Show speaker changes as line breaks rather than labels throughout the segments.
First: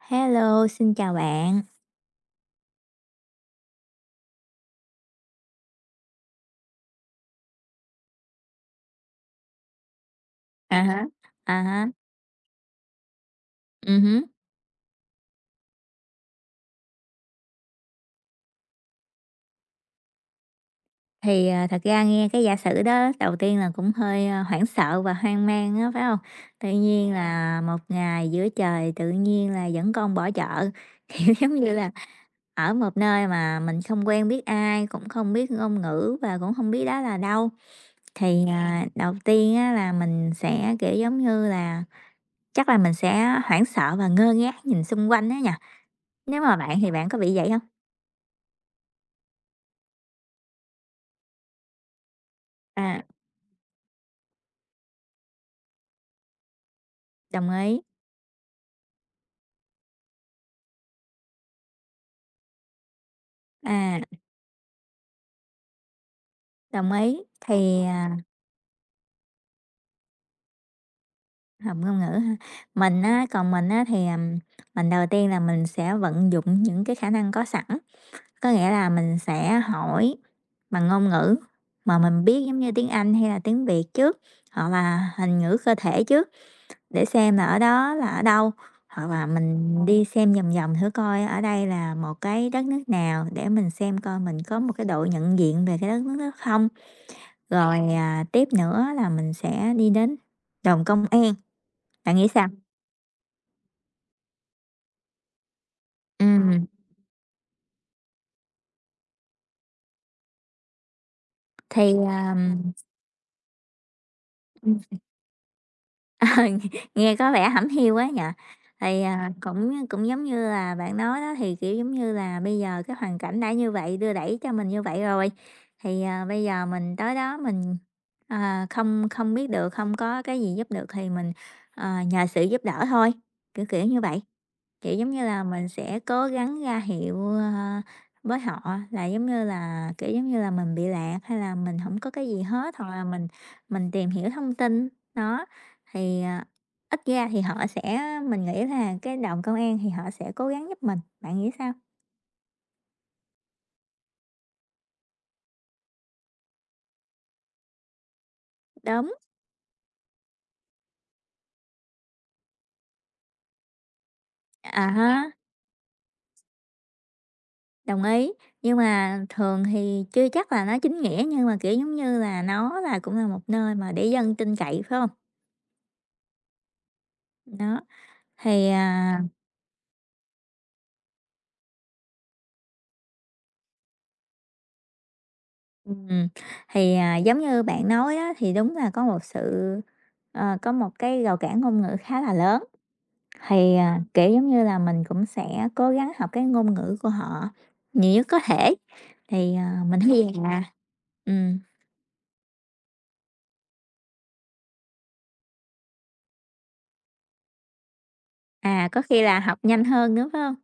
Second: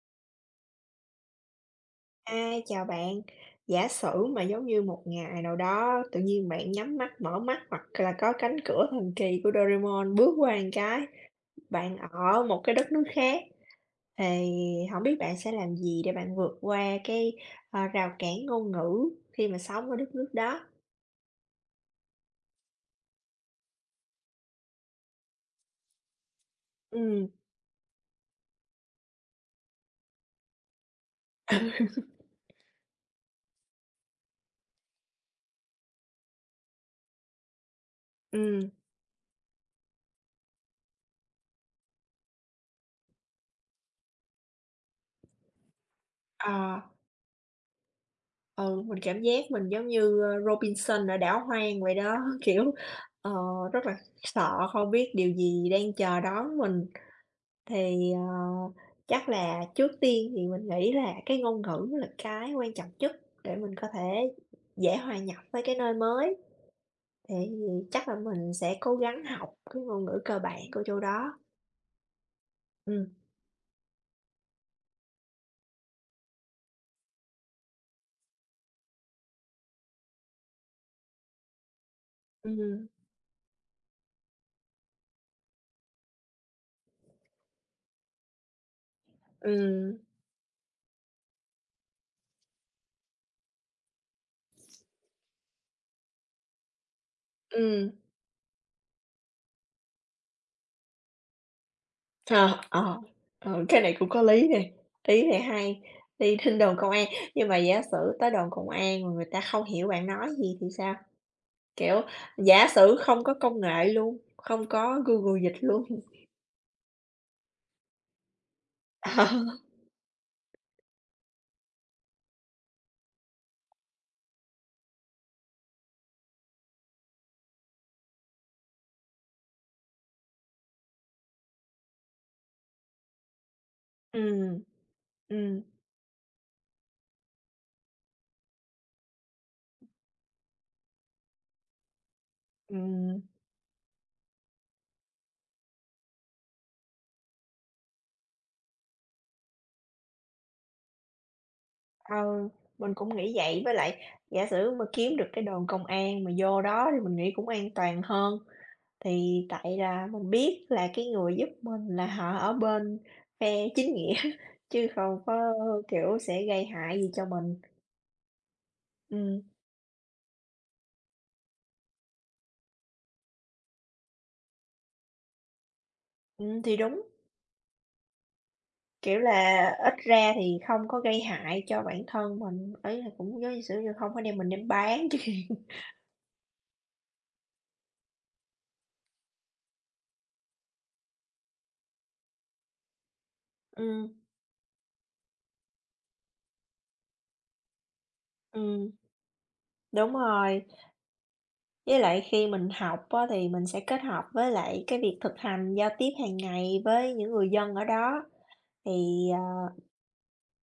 Hello, xin chào bạn.
À, chào bạn. Giả sử mà giống như một ngày nào đó tự nhiên bạn nhắm mắt mở mắt hoặc là có cánh cửa thần kỳ của Doraemon bước qua một
À há.
cái,
À há,
bạn ở một cái đất nước khác
hứm.
thì không biết bạn sẽ làm gì để bạn vượt qua rào cản ngôn ngữ khi mà sống ở đất nước đó?
Thật ra nghe cái giả sử đó đầu tiên là cũng hơi, hoảng sợ và hoang mang á, phải không? Tự nhiên
Ừm,
là một ngày giữa trời tự nhiên là dẫn con bỏ chợ, kiểu, giống như là, ở một nơi mà mình không quen biết ai, cũng không biết ngôn ngữ và cũng không biết đó là đâu.
ừm,
Đầu tiên á là mình sẽ, kiểu, giống như là, chắc là mình sẽ hoảng sợ và ngơ ngác nhìn xung quanh đó nha. Nếu mà bạn
ờ,
thì bạn có bị vậy không?
ừ, mình cảm giác mình giống như, ơ, Robinson ở đảo hoang vậy đó, kiểu,
À.
ờ, rất là sợ không biết điều gì đang chờ đón mình.
Đồng ý,
Thì, ờ, chắc là trước tiên thì mình nghĩ là cái ngôn ngữ là cái quan trọng nhất để mình có
à,
thể dễ hòa nhập với cái nơi mới,
đồng ý.
thì chắc là mình sẽ cố gắng học cái ngôn ngữ cơ bản của chỗ đó.
Học ngôn ngữ ha, mình
ừ
á còn mình đầu tiên là mình sẽ vận dụng những cái khả năng có sẵn, có nghĩa là mình sẽ hỏi bằng ngôn ngữ mà mình biết giống như tiếng
ừ
Anh hay là tiếng Việt trước, hoặc là hình ngữ cơ thể trước để xem là ở đó là ở đâu, hoặc là mình
ừm,
đi xem vòng vòng thử coi ở đây là một cái đất nước nào để mình xem coi mình có một cái độ nhận diện về cái đất nước đó không. Rồi,
ừm,
tiếp nữa là mình sẽ đi đến đồn công an, bạn nghĩ sao?
ờ, ờ, ừ, cái này cũng có lý nè, ý này hay, đi đến
Ừm,
đồn công an, nhưng mà giả sử tới đồn công an mà người ta không hiểu bạn nói gì thì sao?
thì,
Kiểu,
ờm,
giả sử không có công nghệ luôn, không
ừm,
có Google Dịch luôn.
nghe có vẻ hẩm hiu quá nhỉ? Cũng cũng giống như là bạn nói đó, thì, kiểu, giống như là bây giờ cái hoàn cảnh đã như vậy, đưa đẩy cho mình như vậy rồi, bây giờ mình tới đó mình, không không biết được, không có cái gì giúp được thì mình, nhờ sự giúp đỡ thôi, kiểu, kiểu như vậy.
Ừm,
Kiểu, giống như là,
ừm,
mình sẽ cố gắng ra hiệu, với họ là giống như là, kiểu, giống như là, mình bị lạc hay là mình không có cái gì hết, hoặc là
ừm,
mình tìm hiểu thông tin. Đó, thì, à, ít ra thì họ sẽ mình nghĩ là cái đồn công an thì họ sẽ cố gắng giúp mình, bạn nghĩ sao?
ờ, mình cũng nghĩ vậy, với lại giả sử mà kiếm được cái đồn công an mà vô đó thì mình nghĩ cũng an toàn hơn.
Đúng,
Thì tại là mình biết là cái người giúp mình là họ ở bên phe chính nghĩa
à
chứ
ha
không có, kiểu, sẽ gây hại gì cho mình.
đồng ý, nhưng mà
Ừm,
thường thì chưa chắc là nó chính nghĩa, nhưng mà, kiểu, giống như là, nó là cũng là một nơi mà để dân tin cậy, phải không?
thì đúng,
Đó, thì,
kiểu
à
là, ít ra thì không có gây hại cho bản thân mình, ấy là cũng giống như sử như hông có đem mình đem bán chứ. hạn.
Ừm, giống như bạn nói đó, thì đúng là có một có một cái rào cản ngôn ngữ khá là lớn.
Ừm,
Kiểu, giống như là, mình cũng sẽ cố gắng học cái ngôn ngữ của họ nhiều nhất có thể.
ừm,
Mình
đúng
thấy vậy à.
rồi.
Ừm,
Với lại khi mình học á, thì mình sẽ kết hợp với lại cái việc thực hành giao tiếp hàng ngày với những người dân ở đó,
có khi
thì,
là
ờ
học nhanh hơn nữa, phải hông?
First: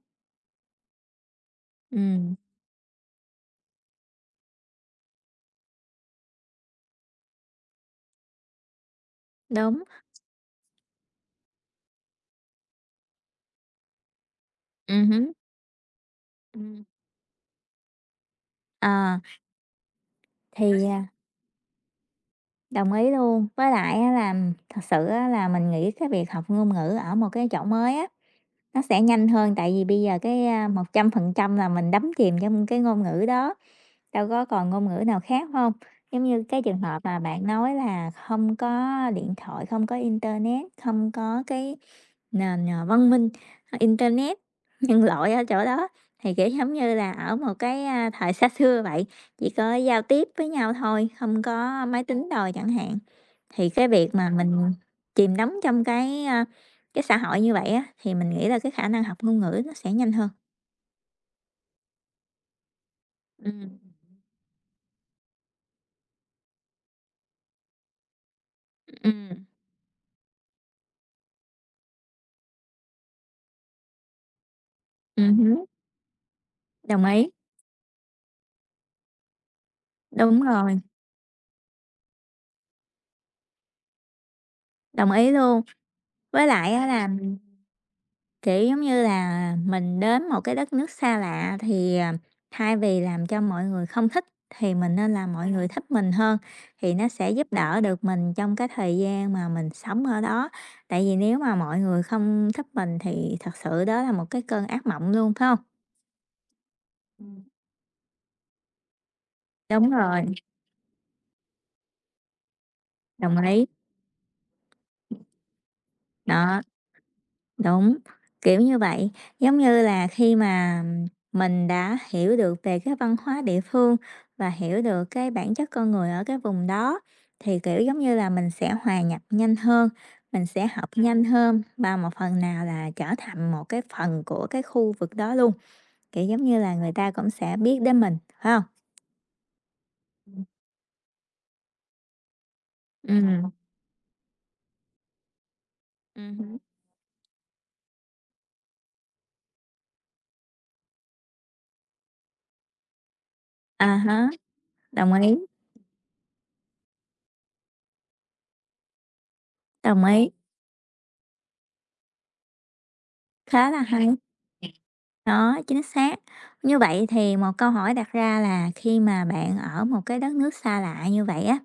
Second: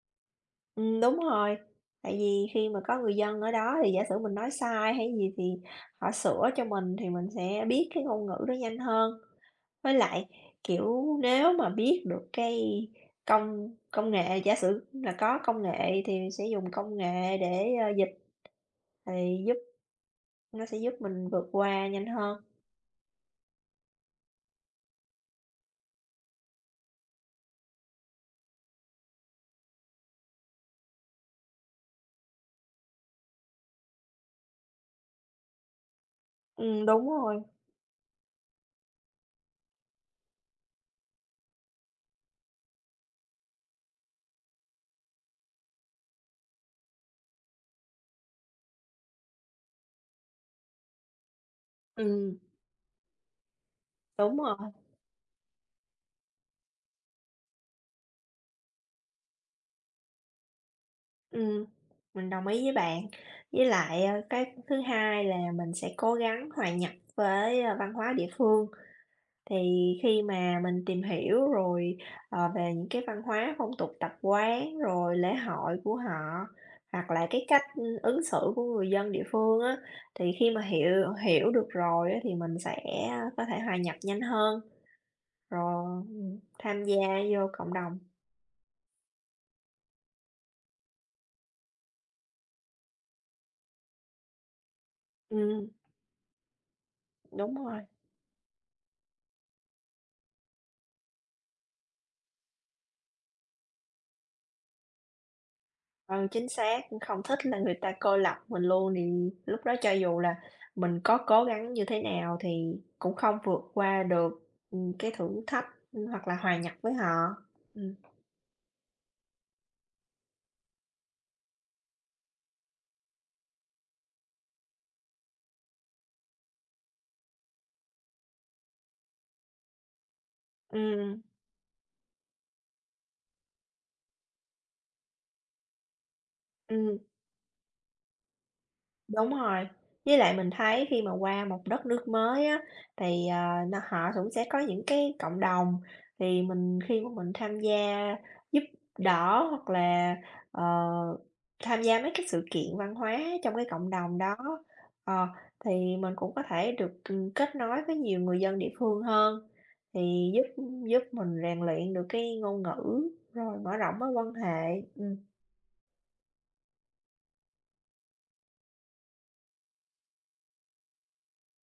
đúng rồi, tại
Ừm,
vì khi mà có người dân ở đó thì giả sử mình nói sai hay gì thì họ sửa cho mình thì mình sẽ biết cái ngôn ngữ đó nhanh hơn.
đúng,
Với lại, kiểu, nếu mà biết được cái công công nghệ, giả sử là
hứm,
có công nghệ thì sẽ dùng
ừm.
công nghệ để, ơ, dịch,
Ờ,
thì giúp nó sẽ
thì,
giúp
à,
mình vượt qua nhanh hơn.
đồng ý luôn. Với lại á là thật sự á là mình nghĩ cái việc học ngôn ngữ ở một cái chỗ mới á nó sẽ nhanh hơn tại vì bây giờ 100% là mình đắm chìm trong cái ngôn ngữ đó, đâu có còn ngôn ngữ nào khác không? Giống như cái trường
Ừm,
hợp
đúng
mà
rồi,
bạn nói là không có điện thoại, không có internet, không có cái văn minh, internet nhân loại ở chỗ đó, thì, kiểu, giống như là, ở một cái, thời xa xưa vậy, chỉ có giao tiếp với nhau thôi, không có máy tính
ừm,
đồ chẳng hạn. Thì cái việc mà
đúng rồi,
mình chìm đắm trong cái, cái xã hội như vậy á, thì mình nghĩ là cái khả năng học ngôn ngữ nó sẽ nhanh hơn.
ừm, mình đồng ý với bạn. Với
Ừm,
lại, ơ, cái thứ hai là mình sẽ cố gắng hòa nhập với, ơ, văn hóa địa phương.
ừm,
Thì khi mà mình tìm hiểu rồi, ờ, về những cái văn hóa, phong tục tập quán, rồi lễ
ừm
hội của họ,
đồng
hoặc là
ý,
cái cách, ứng xử của người dân địa phương á, thì
đúng
khi mà
rồi.
hiểu hiểu được rồi á, thì mình sẽ ờ, có thể hòa nhập nhanh hơn,
Đồng ý luôn.
rồi,
Với lại
tham
á
gia
là,
vô cộng đồng.
kiểu, giống như là, mình đến một cái đất nước xa lạ thì, thay vì làm cho mọi người không thích thì mình nên làm mọi người
Ừm,
thích mình hơn, thì nó sẽ giúp
đúng
đỡ
rồi.
được mình trong cái thời gian mà mình sống ở đó. Tại vì nếu mà mọi người không thích mình thì thật sự đó là một cái cơn ác mộng luôn, phải không?
Ừ, chính xác, không
Ừm.
thích là người ta cô lập mình luôn thì lúc đó
Đúng
cho dù
rồi,
là mình có cố gắng như thế nào thì cũng
đồng
không
ý.
vượt qua được, cái thử thách, hoặc là hòa
Đó.
nhập với họ. Ừm,
Đúng, kiểu như vậy, giống như là khi mà mình đã hiểu được về cái văn hóa địa phương và hiểu được cái bản chất con người ở cái vùng đó thì kiểu giống như là mình sẽ hòa nhập nhanh hơn, mình sẽ học
ừm,
nhanh hơn và một phần nào là trở thành một cái phần của cái khu vực đó luôn, kiểu giống như là người
ừm.
ta cũng sẽ biết đến mình, phải không?
Đúng rồi, với lại mình thấy khi mà qua một đất nước mới á,
Ừ,
thì, à, nó họ cũng sẽ có những cái cộng đồng, thì
Ừm
mình khi mà mình tham gia giúp đỡ hoặc là, ờ, tham gia mấy cái sự kiện văn hóa trong cái
à
cộng đồng
há,
đó,
đồng
ờ,
ý,
thì mình cũng có thể được, kết nối với nhiều người dân địa phương hơn,
đồng ý,
thì giúp giúp mình rèn luyện được cái ngôn ngữ, rồi
khá
mở
là
rộng
hay.
mối quan hệ.
Đó, chính xác. Như vậy thì một câu hỏi đặt ra là khi mà bạn ở một cái đất nước xa lạ như vậy á,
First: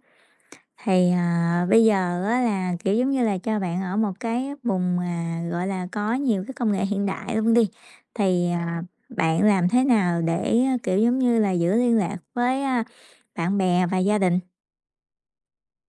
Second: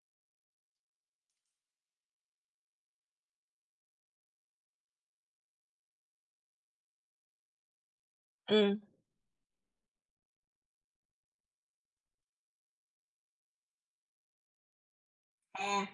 bây giờ á là, kiểu, giống như là, cho bạn ở một cái vùng mà, gọi là, có nhiều cái công nghệ hiện đại luôn đi, thì,
Ừm.
à, bạn làm thế nào để, kiểu, giống như là, giữ liên lạc với, bạn bè và gia đình?
À.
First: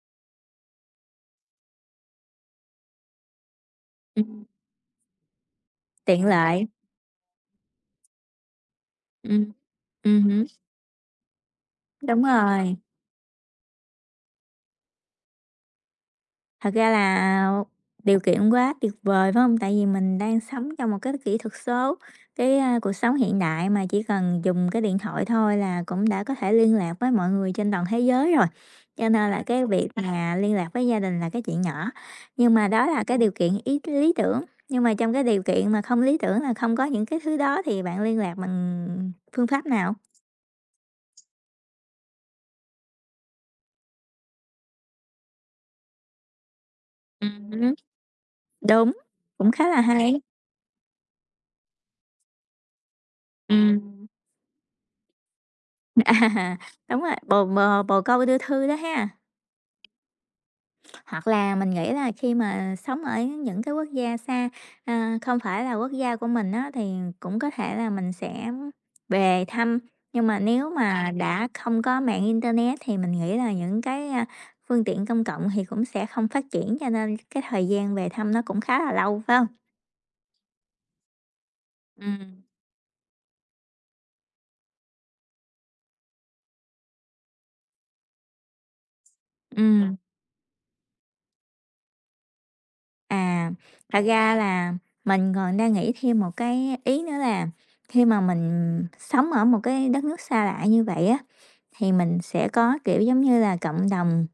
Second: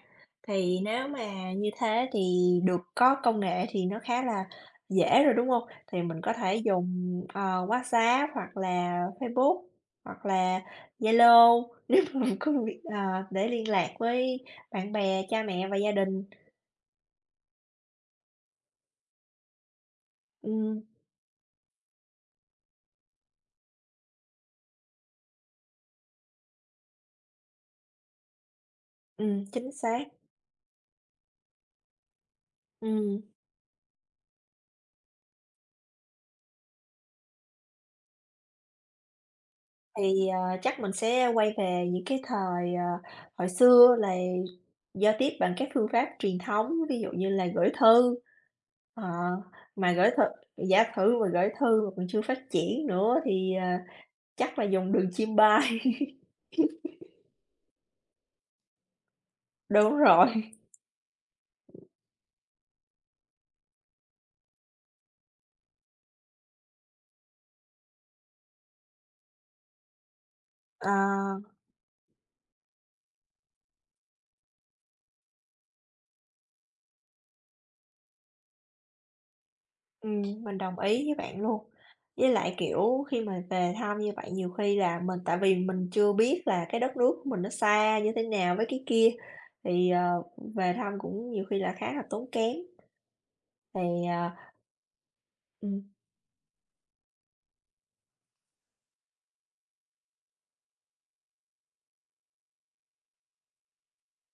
Thì nếu mà như thế thì được có công nghệ thì nó khá
Ừm,
là dễ rồi, đúng không? Thì mình
tiện
có thể
lợi.
dùng, ờ, WhatsApp hoặc là
Ừm,
Facebook hoặc
hứm,
là Zalo nếu mà
đúng
mình có
rồi.
việc, ờ, để liên lạc với bạn bè, cha mẹ và gia đình.
Thật ra là điều kiện quá tuyệt vời, phải không? Tại vì mình đang sống
Ừm,
trong một cái kỹ thuật số, cái, cuộc sống hiện đại mà chỉ cần dùng cái điện thoại thôi là cũng đã có thể liên lạc với mọi người trên toàn thế giới rồi, cho nên là à, cái
chính
việc à
xác.
mà liên lạc với gia đình là cái chuyện nhỏ. Nhưng mà đó là cái
Ừm,
điều kiện lý tưởng, nhưng mà trong cái điều kiện mà không lý tưởng là không có những cái thứ đó thì bạn liên lạc bằng phương pháp nào?
chắc mình sẽ quay về những cái thời, ờ, hồi xưa là giao tiếp bằng các phương pháp truyền thống, ví dụ như là gửi
Ừm
thư.
Đúng,
Ờ,
cũng khá là
mà gửi
hay.
thư giả thử mà gửi thư mà còn chưa phát triển nữa thì, à,
Ừm.
chắc là dùng đường chim bay.
À, đúng rồi, bồ bồ bồ câu đưa thư đó ha.
Đúng rồi,
Hoặc là mình nghĩ là khi mà sống ở những cái quốc gia xa, không phải là quốc gia của mình á, thì cũng có thể là mình sẽ về thăm. Nhưng mà nếu mà
ờ,
à đã không có mạng internet thì mình nghĩ là những cái, phương tiện công cộng thì cũng sẽ không phát triển, cho nên cái thời gian về thăm nó cũng khá là lâu, phải không?
mình đồng ý với bạn luôn. Với
Ừm,
lại, kiểu, khi mà về thăm như vậy nhiều khi là mình tại vì mình chưa biết là cái đất nước của mình nó xa như thế nào với cái kia, thì,
ừm.
ờ, về thăm cũng nhiều khi là khá là tốn kém.
À, thật
Thì,
ra
à
là mình còn đang
Ừm,
nghĩ thêm một cái ý nữa là khi mà mình sống ở một cái đất nước xa lạ như vậy á, thì mình sẽ có, kiểu, giống như là cộng đồng,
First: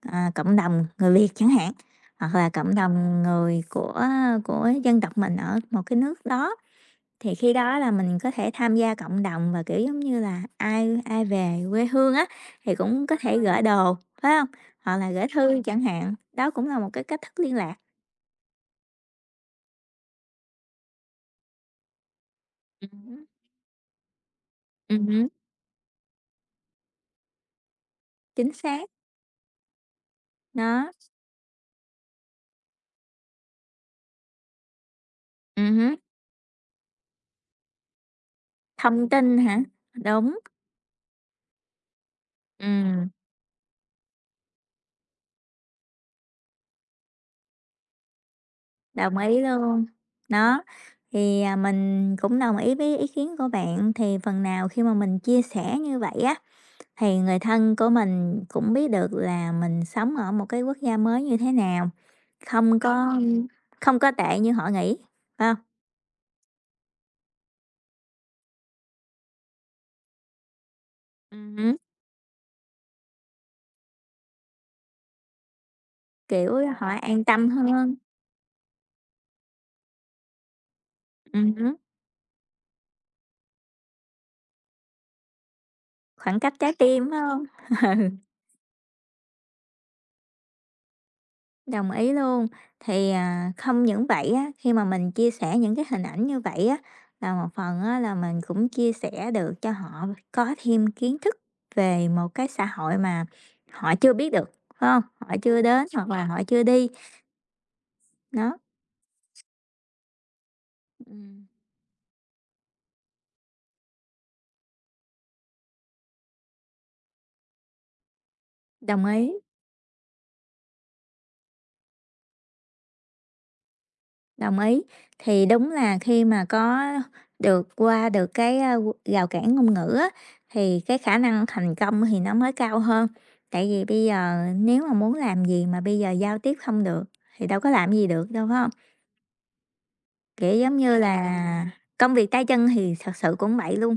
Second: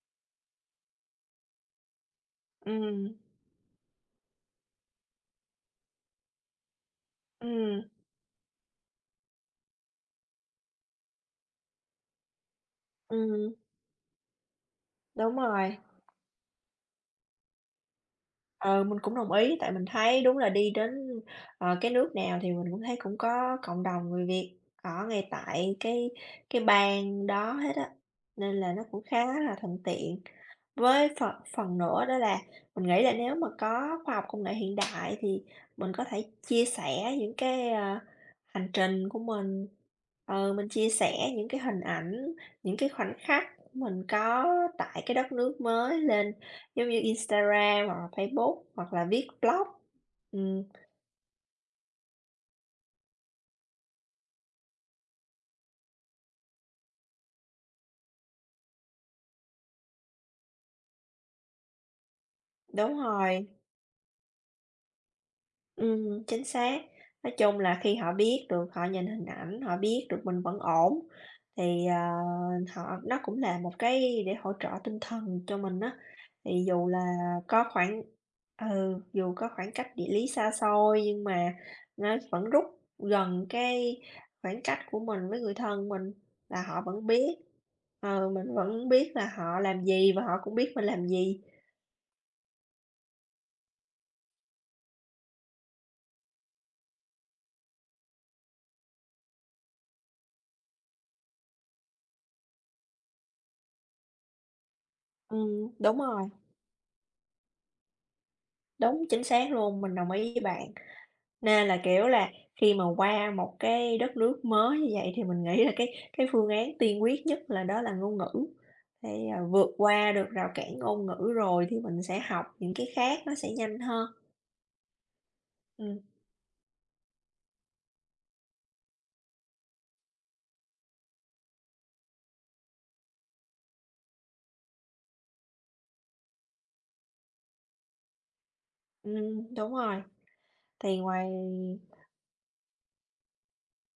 cộng đồng người Việt chẳng hạn, hoặc là cộng
ừm,
đồng người của dân tộc mình ở một cái nước đó. Thì khi đó
ừm,
là mình có thể tham gia cộng đồng và, kiểu, giống như là, ai ai về quê hương á, thì cũng có thể
ừm,
gửi đồ, phải không? Hoặc là gửi
đúng
thư
rồi.
chẳng hạn, đó cũng là một cái cách thức liên lạc.
Ờ, mình cũng đồng ý, tại mình thấy đúng là đi đến, ờ, cái nước nào thì mình cũng thấy cũng
Ừm
có cộng đồng người Việt
Ừm
ở
hứm.
ngay tại cái bang đó hết á,
Chính
nên là nó
xác,
cũng khá là thuận tiện.
đó.
Với phần phần nữa đó là mình nghĩ là nếu mà có khoa học công nghệ hiện đại thì mình
Hứm.
có thể chia sẻ những cái, ờ Hành
Thông
trình của
tin hả?
mình,
Đúng.
ờ, mình chia sẻ những cái hình ảnh, những cái
Ừm.
khoảnh khắc mình có tại cái đất nước mới lên giống như Instagram hoặc là Facebook hoặc là
Đồng
viết
ý
blog.
luôn. Đó,
Ừm,
mình cũng đồng ý với ý kiến của bạn, thì phần nào khi mà mình chia sẻ như vậy á, thì người thân của mình cũng biết được là mình sống ở một cái quốc gia mới như thế nào, không
đúng
có
rồi.
không có tệ như họ nghĩ, phải hông?
Chính xác. Nói chung là khi họ biết được, họ nhìn hình ảnh, họ biết được mình vẫn ổn
Hứm.
thì, ờ, họ nó cũng là một cái để hỗ trợ tinh thần cho mình á.
Kiểu,
Thì
họ
dù là
an tâm
có
hơn,
khoảng ừ, dù có khoảng cách địa lý xa xôi nhưng mà
hứm,
nó vẫn rút gần cái khoảng cách của mình với người thân mình,
khoảng cách
là
trái
họ vẫn
tim, phải
biết.
hông?
Ừ, mình vẫn biết là họ làm gì và họ cũng biết mình làm gì.
Đồng ý luôn. Không những vậy á, khi mà mình chia sẻ những cái hình ảnh như vậy á, là một phần á là mình cũng chia sẻ được cho họ có thêm kiến thức về một cái xã hội mà họ chưa biết được, phải hông? Họ chưa
Ừm,
đến
đúng
hoặc
rồi,
là họ chưa đi. Nó
đúng, chính xác luôn, mình đồng ý với bạn. Nên là, kiểu là, khi mà qua một cái đất nước mới như vậy thì mình nghĩ là cái phương án tiên quyết nhất là đó là ngôn ngữ,
đồng
phải,
ý.
à, vượt qua được rào cản ngôn ngữ rồi thì mình sẽ học những cái khác nó sẽ nhanh hơn.
Đồng ý. Thì đúng là
Ừm,
khi mà có qua được cái, rào cản ngôn ngữ á, thì cái khả năng thành công thì nó mới cao hơn. Tại vì bây giờ nếu mà muốn làm gì mà bây giờ giao tiếp không được thì đâu có làm gì được đâu, phải không?
ừm, đúng rồi,
Kiểu, giống như
thì
là
ngoài
à công việc tay chân thì thật sự cũng vậy luôn,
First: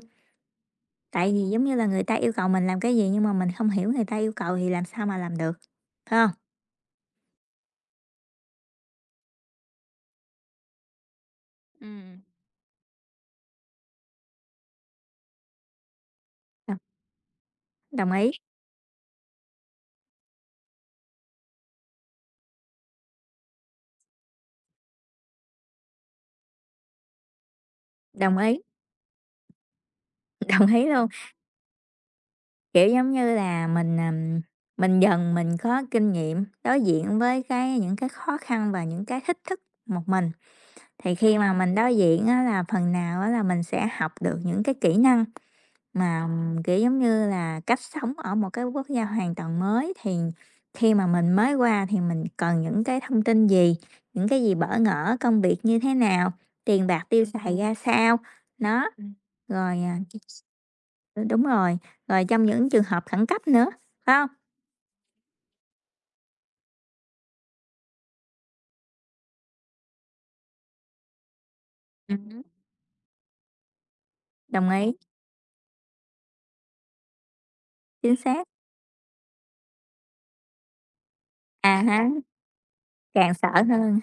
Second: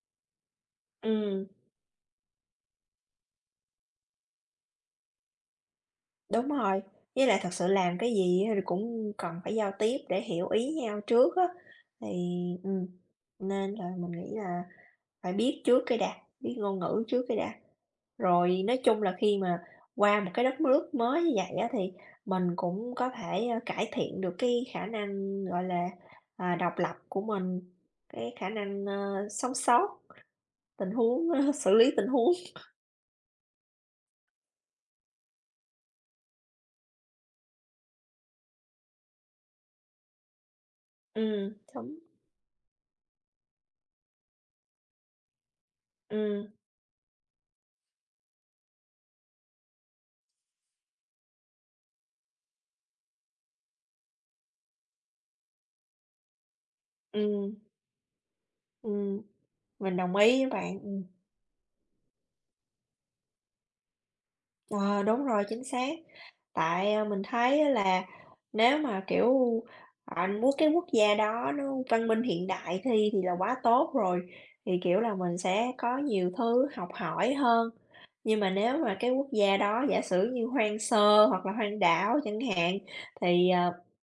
tại vì,
ừm.
giống như là, người ta yêu cầu mình làm cái gì nhưng mà mình không hiểu người ta yêu cầu thì làm sao mà làm được, phải không?
Đúng rồi, với lại thật sự làm cái gì thì cũng cần phải giao tiếp để hiểu ý nhau trước á, thì
Ừm.
ừm, nên là mình nghĩ là phải biết trước cái đã, biết
Đồng
ngôn ngữ trước cái đã.
đồng ý,
Rồi nói chung là khi mà qua một cái đất nước mới như vậy á thì mình cũng có thể, ơ, cải thiện được cái khả năng, gọi là, à, độc lập của mình, cái
đồng
khả
ý,
năng, ơ, sống sót
đồng ý
tình
luôn.
huống, xử lý tình huống.
Kiểu, giống như là, mình có kinh nghiệm đối diện với cái những cái khó khăn và những cái thách thức một mình, thì khi mà
Ừm,
mình đối
đúng,
diện á là phần nào á là mình sẽ học được những cái kỹ năng mà,
ừm,
kiểu, giống như là, cách sống ở một cái quốc gia hoàn toàn mới, thì khi mà mình mới qua thì mình cần những cái thông tin gì, những cái gì bỡ ngỡ, công việc như thế nào, tiền bạc tiêu ừ
ừm,
xài ra sao, đó.
ừm.
Rồi,
Mình
à
đồng ý với bạn.
Ừ, đúng rồi, rồi trong những trường hợp khẩn cấp nữa, phải hông?
Ờ, đúng rồi, chính xác. Tại, à, mình thấy á là nếu mà, kiểu, ờ, muốn cái quốc gia đó nó văn minh
Ừm
hiện đại thi thì là quá tốt rồi,
đồng
thì,
ý,
kiểu là, mình sẽ có nhiều thứ học hỏi hơn.
chính
Nhưng
xác.
mà nếu mà cái quốc gia đó giả sử như hoang sơ hoặc là
À
hoang
ha
đảo chẳng hạn,
càng sợ
thì, ờ,
hơn.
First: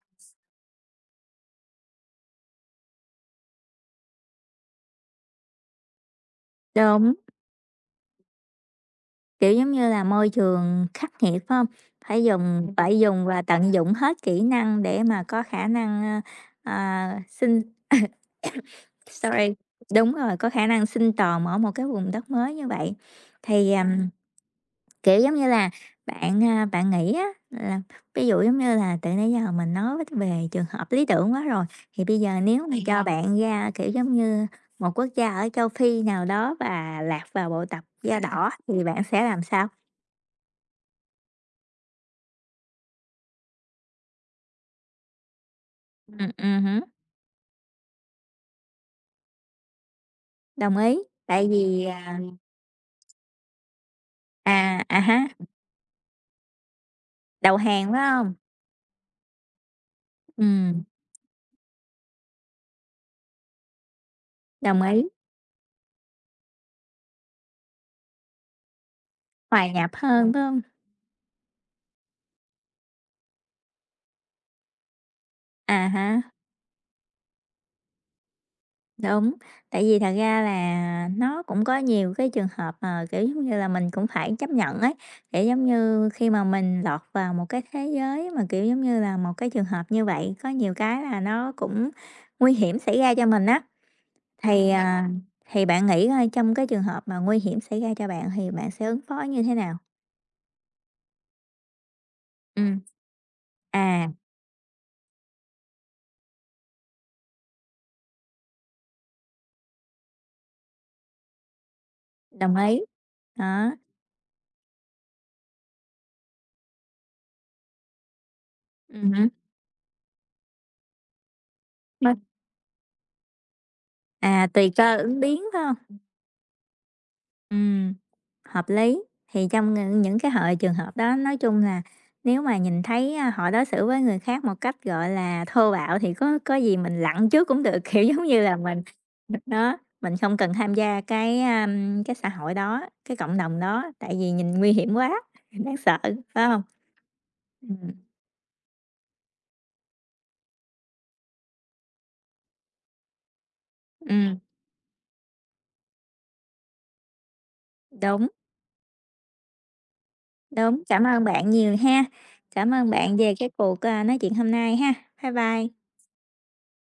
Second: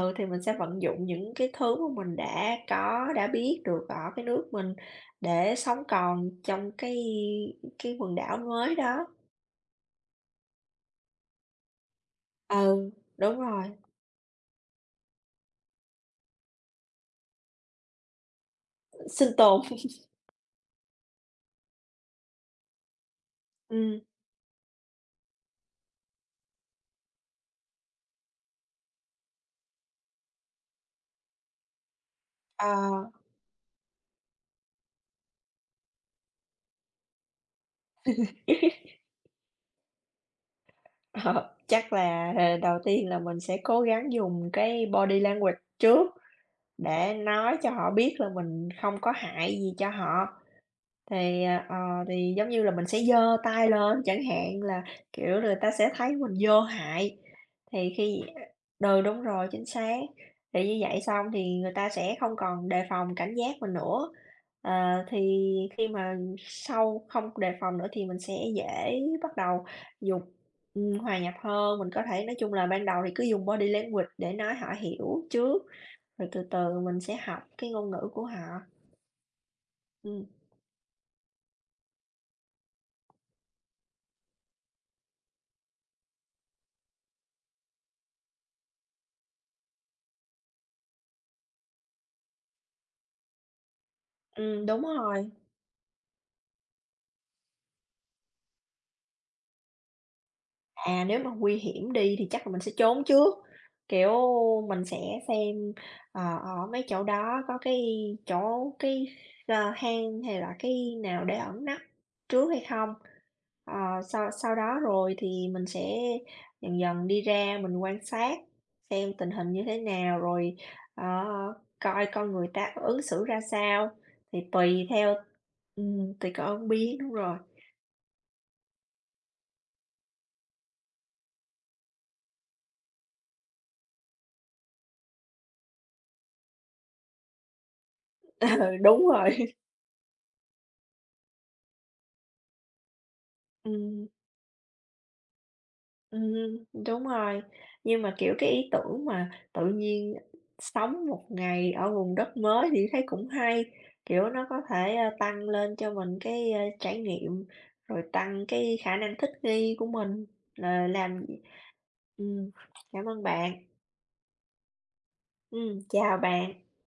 ừ, thì mình sẽ vận dụng những cái thứ mà mình đã có, đã biết được ở cái nước mình để sống còn trong cái
Đúng,
cái quần đảo mới đó.
kiểu, giống như là, môi trường khắc nghiệt, phải hông?
Ừ,
Phải dùng
đúng
và
rồi,
tận dụng hết kỹ năng để mà có khả năng, sinh
sinh
sorry,
tồn.
đúng rồi, có khả năng sinh tồn ở một cái vùng đất mới như vậy. Thì,
Ừm.
ừm Kiểu, giống như là, bạn nghĩ á là ví dụ, giống như là, từ nãy giờ mình nói về trường hợp lý tưởng quá rồi, thì bây giờ nếu mà
Ờ.
vậy cho hả? Bạn ra, kiểu, giống như một quốc gia ở châu Phi nào đó và lạc vào bộ tập da đỏ thì bạn sẽ làm sao?
Ờ, chắc là, ờ, đầu tiên là mình sẽ cố gắng dùng cái body language trước
Hứm,
để nói cho họ biết là mình không có hại gì cho họ.
đồng ý,
Thì,
tại
à, ờ,
vì, à,
thì giống như là mình sẽ giơ tay lên chẳng hạn
à,
là,
à há,
kiểu, người ta sẽ thấy mình vô hại,
đầu hàng,
thì
phải
khi
không?
ừ, đúng rồi, chính xác. Thì
Ừm,
như vậy xong thì người ta sẽ không còn đề phòng cảnh giác mình nữa. Ờ,
đồng ý,
thì khi mà sau không đề phòng nữa thì mình sẽ dễ bắt đầu
hòa nhập
dùng
hơn, phải không?
hòa nhập hơn, mình có thể nói chung là ban đầu thì cứ dùng body language để nói họ hiểu trước,
À ha
rồi từ từ mình sẽ học cái ngôn ngữ của họ.
đúng, tại vì thật
Ừm,
ra là nó cũng có nhiều cái trường hợp mà, kiểu, giống như là, mình cũng phải chấp nhận ấy. Kiểu, giống như, khi mà mình lọt vào một cái thế giới mà, kiểu, giống như là, một cái trường hợp như vậy, có nhiều cái là nó cũng nguy hiểm xảy ra cho mình á, thì, Ừm,
đúng
à,
rồi.
thì bạn nghĩ coi trong cái trường hợp mà nguy hiểm xảy ra cho bạn thì bạn sẽ ứng phó như thế nào?
À, nếu mà nguy hiểm đi thì chắc là mình sẽ
Ừm,
trốn trước,
à,
kiểu, mình sẽ xem, ờ, ở mấy chỗ đó có chỗ cái, ờ, hang hay là cái nào để ẩn nấp trước
đồng
hay
ý,
không.
đó,
Ờ, sau sau đó rồi thì mình sẽ dần dần đi ra mình quan sát xem
hứm,
tình hình như thế nào, rồi, ờ, coi con người ta ứng xử ra sao, thì
à, tùy
tùy
cơ
theo
ứng biến, phải hông?
tùy con biết, đúng rồi,
Ừm. Hợp lý. Thì trong ng những cái trường hợp đó, nói chung là nếu mà nhìn thấy, họ đối xử với người khác một cách, gọi là, thô bạo thì có gì mình lặng trước cũng được, kiểu, giống như
ừ,
là, mình
đúng rồi.
đó, mình không cần tham gia cái, cái xã hội đó, cái cộng đồng đó,
Ừm.
tại vì nhìn nguy hiểm quá, đáng sợ, phải không?
Đúng rồi,
Ừm,
nhưng mà, kiểu, cái ý tưởng mà tự nhiên sống một ngày ở vùng đất mới thì thấy cũng hay, kiểu,
ừm,
nó có thể, a, tăng lên cho mình cái, a, trải nghiệm, rồi
đúng,
tăng cái khả năng thích nghi của mình,
đúng.
là
Cảm ơn
làm gì.
bạn nhiều ha.
Ừm,
Cảm ơn
cảm
bạn
ơn
về cái
bạn.
cuộc, nói chuyện hôm nay ha. Bye bye.
Chào bạn.